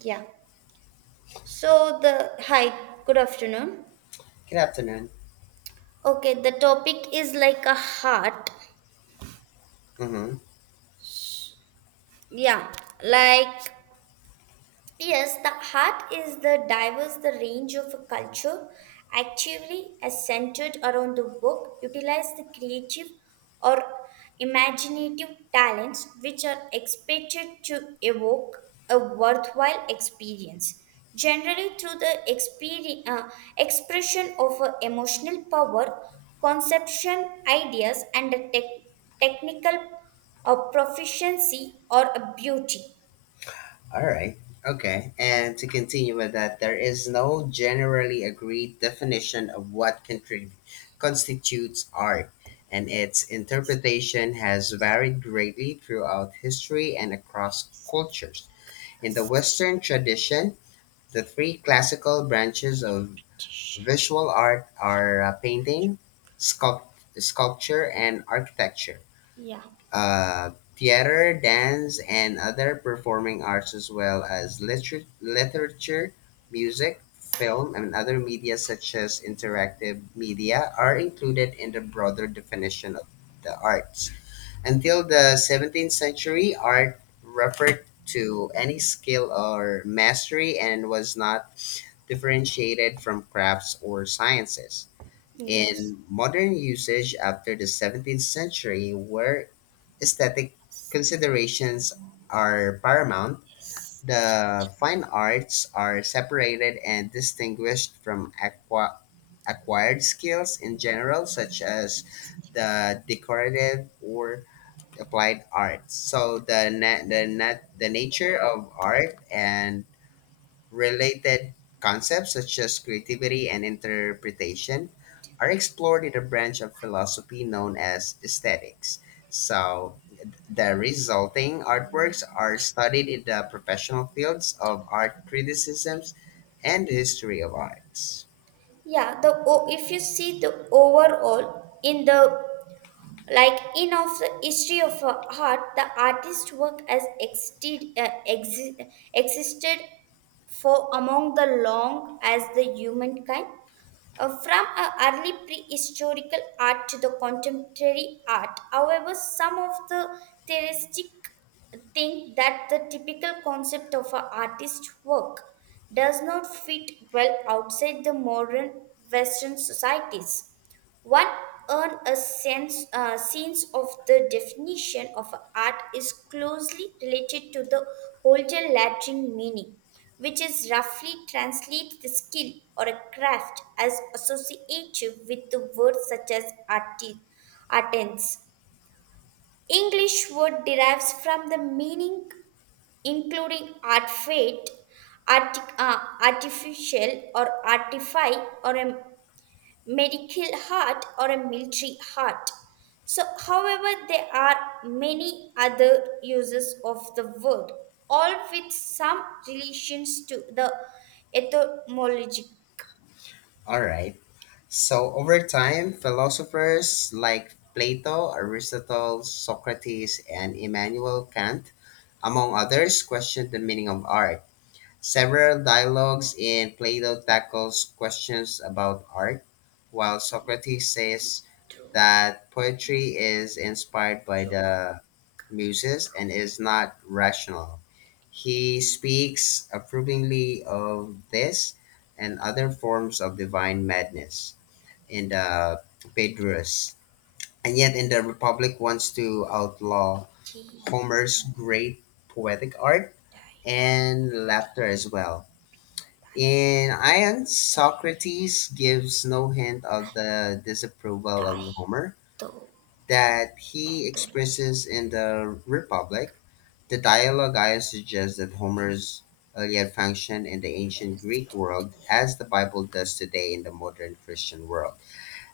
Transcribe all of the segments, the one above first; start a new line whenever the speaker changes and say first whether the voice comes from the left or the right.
right: Yeah. So the hi, good afternoon.
left: Good afternoon.
right: Okay, the topic is like a heart.
left: Mm-hmm.
right: Yeah, like yes, the heart is the range of a culture actively as centered around the work utilize the creative or imaginative talents which are expected to evoke a worthwhile experience generally through the expression of a emotional power conception ideas and a technical proficiency or a beauty.
left: All right. Okay. And to continue with that, there is no generally agreed definition of what constitutes art, and its interpretation has varied greatly throughout history and across cultures. In the Western tradition, the three classical branches of visual art are painting, sculpture, and architecture.
right: Yeah.
left: Theater, dance, and other performing arts, as well as literature, music, film, and other media such as interactive media, are included in the broader definition of the arts. Until the 17th century, art referred to any skill or mastery and was not differentiated from crafts or sciences
right: Yes.
left: in modern usage after the 17th century where aesthetic considerations are paramount. The fine arts are separated and distinguished from acquired skills in general, such as the decorative or applied arts. So the nature of art and related concepts such as creativity and interpretation are explored in a branch of philosophy known as aesthetics. So, the resulting artworks are studied in the professional fields of art criticisms and the history of arts.
right: Yeah, if you see the overall in the, like, in of the history of art, the artist work has existed existed for among the long as the humankind, from a early prehistorical art to the contemporary art. However, some of the theorists think that the typical concept of an artist's work does not fit well outside the modern Western societies. One earn a sense of the definition of art is closely related to the older Latin meaning which is roughly translates the skill or a craft as associative with the words such as artisans. English word derives from the meaning including art fate, artificial or artify or a medical heart or a military heart. So, however, there are many other uses of the word, all with some relations to the etymologic.
left: All right. So, over time, philosophers like Plato, Aristotle, Socrates, and Immanuel Kant, among others, questioned the meaning of art. Several dialogues in Plato tackles questions about art, while Socrates says that poetry is inspired by the muses and is not rational. He speaks approvingly of this and other forms of divine madness in the Phaedrus. And yet, in the Republic, wants to outlaw Homer's great poetic art and laughter as well. In Ion, Socrates gives no hint of the disapproval of
right: die,
left: Homer
right: though,
left: that
right: die,
left: he
right: though,
left: expresses in the Republic. The dialogue I suggests that Homer's Iliad functioned in the ancient Greek world as the Bible does today in the modern Christian world,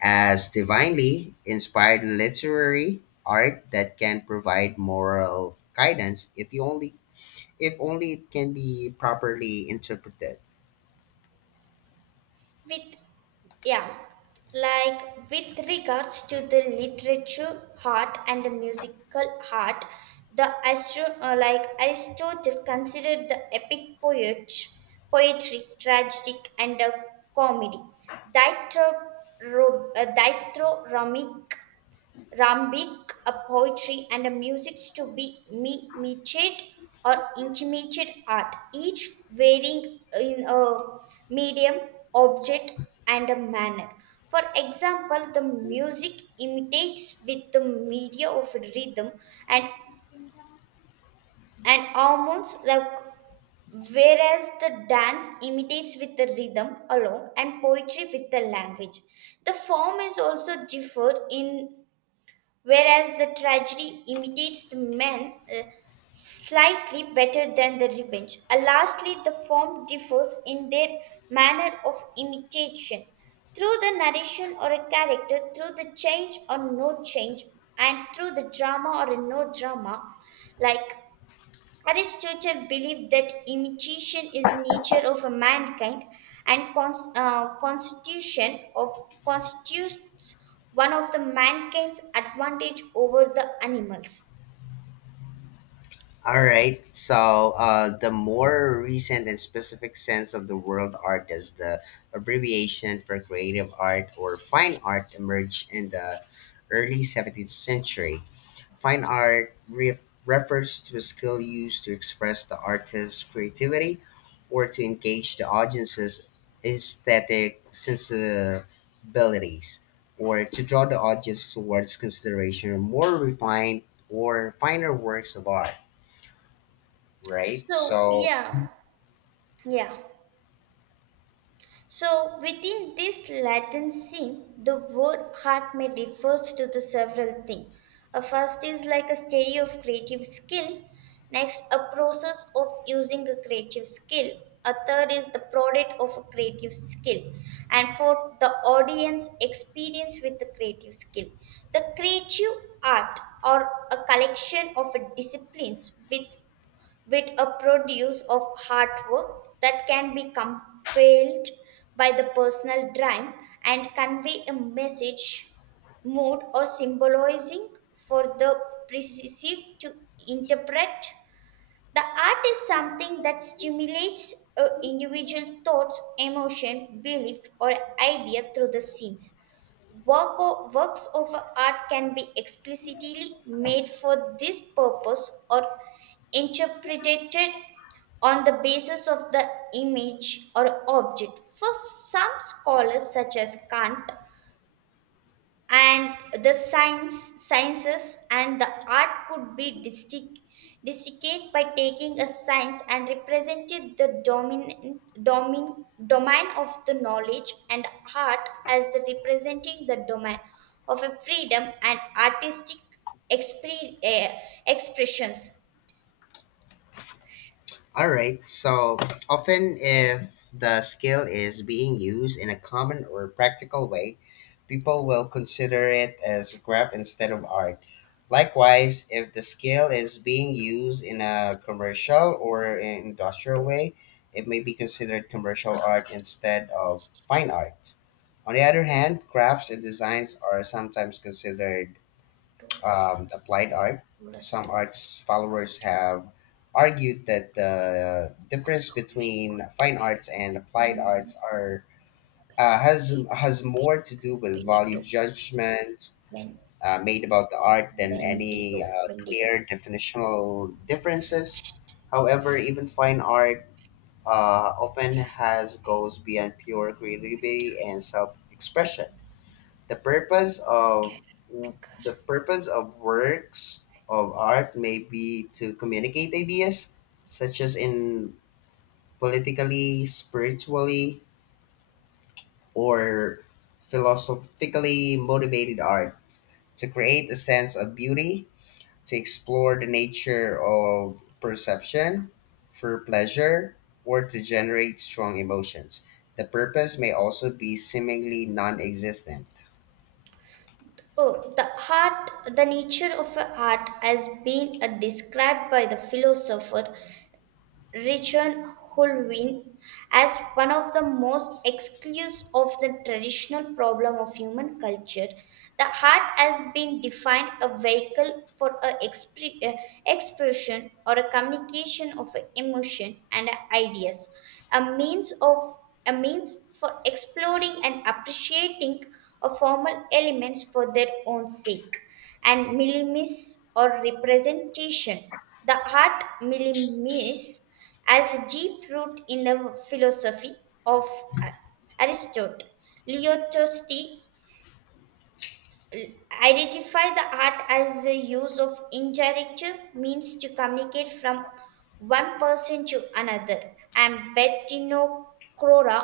left: as divinely inspired literary art that can provide moral guidance if only it can be properly interpreted.
right: with yeah, like with regards to the literature art and the musical art, the like aristotle considered the epic poetry tragic and comedy dithyrambic Rambik, a poetry and a music to be metiate or intermediate art, each varying in a medium, object, and a manner. For example, the music imitates with the media of rhythm and, and hormones, like, whereas the dance imitates with the rhythm alone and poetry with the language. The form is also differed in whereas the tragedy imitates the man slightly better than the revenge. Lastly, the form differs in their manner of imitation through the narration or a character, through the change or no change, and through the drama or a no drama, like Aristotle believed that imitation is the nature of a mankind and cons- constitution of constitutes one of the mankind's advantage over the animals.
left: All right. So the more recent and specific sense of the world art is the abbreviation for creative art or fine art emerged in the early 17th century. Fine art refers to a skill used to express the artist's creativity or to engage the audience's aesthetic sensibilities or to draw the audience towards consideration of more refined or finer works of art. Right.
right: So
left: So,
right: yeah, yeah. So, within this Latin scene, the word art may refers to the several things. A first is like a study of creative skill. Next, a process of using a creative skill. A third is the product of a creative skill. And fourth, the audience experience with the creative skill. The creative art or a collection of disciplines with a produce of hard work that can be compelled by the personal drive and convey a message, mood, or symbolizing for the perceive to interpret. The art is something that stimulates a individual thoughts, emotion, belief, or idea through the scenes. Works of art can be explicitly made for this purpose or interpreted on the basis of the image or object. For some scholars, such as Kant, and the sciences and the art could be distinct by taking a science and represented the domain of the knowledge and art as the representing the domain of a freedom and artistic expre- eh, expressions.
left: all right. So, often if the skill is being used in a common or practical way, people will consider it as craft instead of art. Likewise, if the skill is being used in a commercial or in industrial way, it may be considered commercial art instead of fine art. On the other hand, crafts and
right: To-
left: designs are sometimes considered
right: to
left: applied art.
right: to
left: Some arts followers
right: to to
left: have argued that the difference between fine arts and applied arts are has more to do with
right: Benito,
left: value judgments
right: ben-
left: made about the art than
right: bendito,
left: any
right: bendito.
left: clear definitional differences. However, even fine art often has goes beyond pure creativity and self expression. the purpose of the purpose of works of art may be to communicate ideas such as in politically, spiritually, or philosophically motivated art to create a sense of beauty, to explore the nature of perception for pleasure, or to generate strong emotions. The purpose may also be seemingly non existent.
right: Oh, the nature of a art has been described by the philosopher Richard Hulwin as one of the most exclusive of the traditional problem of human culture. The heart has been defined a vehicle for a expression or a communication of a emotion and ideas, a means of a means for exploring and appreciating a formal elements for their own sake and millimis or representation. The art millimis has a deep root in the philosophy of Aristotle. Leotosti identify the art as the use of indirect means to communicate from one person to another. And Bettino Crora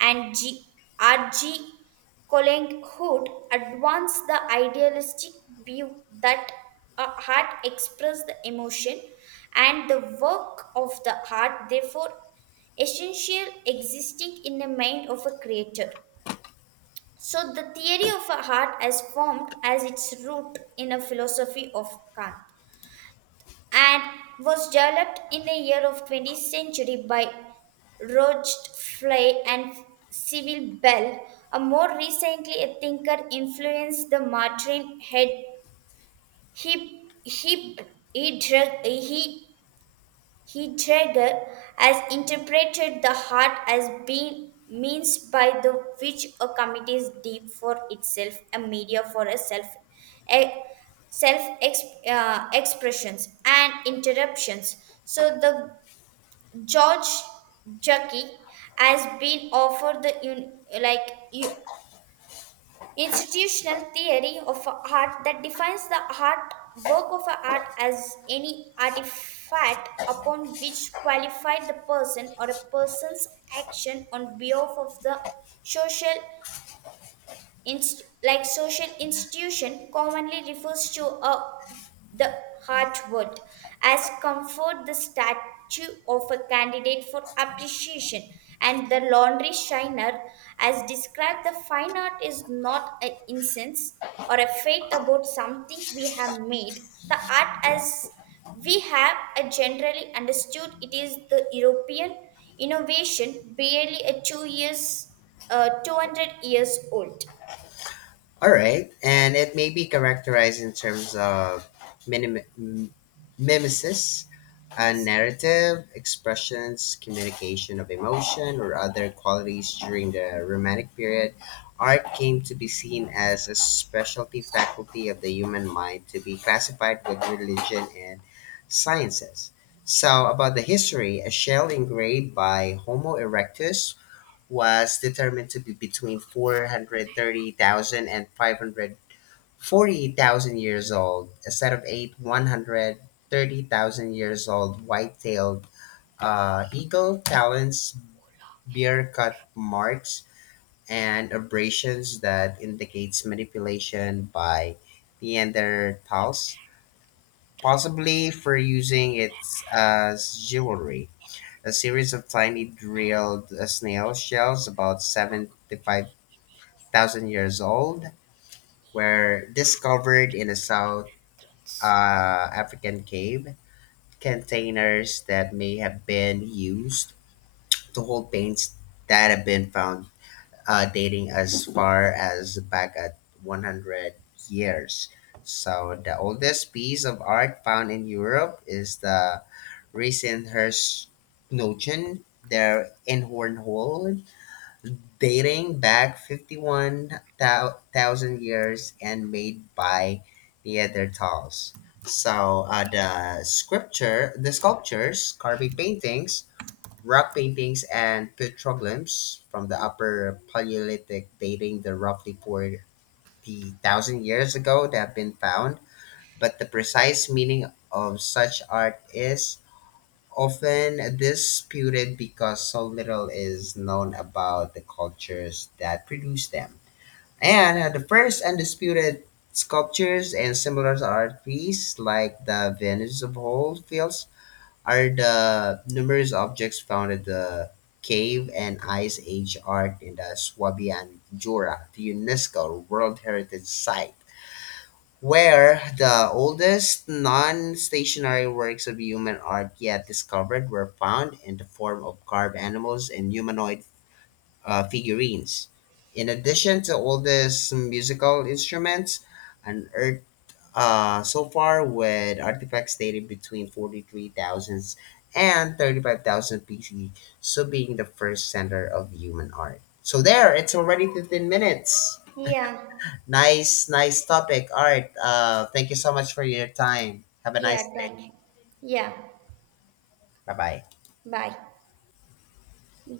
right: and G. R. G. R.G. Colling advanced the idealistic view that a heart expresses the emotion and the work of the heart, therefore, essential existing in the mind of a creator. So, the theory of a heart has formed as its root in a philosophy of Kant and was developed in the year of 20th century by Rocheflay and Civil Bell. A more recently, a thinker influenced the Martin Head. He, he, he, drug- he, Heidegger has interpreted the heart as being means by the which a community is deep for itself, a media for a self expressions and interruptions. So the George Jackie has been offered the like you institutional theory of art that defines the art work of art as any artifact upon which qualified the person or a person's action on behalf of the social like social institution commonly refers to a, the heartwood as comfort the statue of a candidate for appreciation, and the laundry shiner as described the fine art is not an incense or a faith about something we have made the art as we have a generally understood it is the european innovation barely a 2 years 200 years old.
left: All right, and it may be characterized in terms of minim- m- mimesis, a
right: Yes.
left: narrative, expressions, communication of emotion, or other qualities during the Romantic period. Art came to be seen as a specialty faculty of the human mind to be classified with religion and sciences. So, about the history, a shell engraved by Homo erectus was determined to be between four hundred thirty thousand and five hundred forty thousand years old. A set of eight 130,000 years old white tailed eagle talons bear cut marks and abrasions that indicates manipulation by Neanderthals, possibly for using it as jewelry. A series of tiny drilled snail shells about 75 thousand years old were discovered in a South African cave. Containers that may have been used to hold paints that have been found dating as far as back at 100 years. So the oldest piece of art found in Europe is the recent Herz Noten there in Hornhold dating back 51,000 years and made by Neanderthals. So the scripture, the sculptures, carving paintings, rock paintings, and petroglyphs from the Upper Paleolithic dating the roughly 40,000 years ago that have been found, but the precise meaning of such art is often disputed because so little is known about the cultures that produce them. And the first undisputed sculptures and similar art pieces, like the Venus of Holyfields, are the numerous objects found at the cave and ice age art in the Swabian Jura, the UNESCO World Heritage Site where the oldest non-stationary works of human art yet discovered were found in the form of carved animals and humanoid figurines. In addition to oldest musical instruments unearthed so far with artifacts dated between 43,000 and 35,000 BC, so being the first center of human art. So there, it's already 15 minutes.
right: Yeah,
left: Nice, nice topic. All right. Thank you so much for your time. Have a
right: yeah,
left: nice day.
right: thank you. Yeah,
left: Bye bye.
right: bye.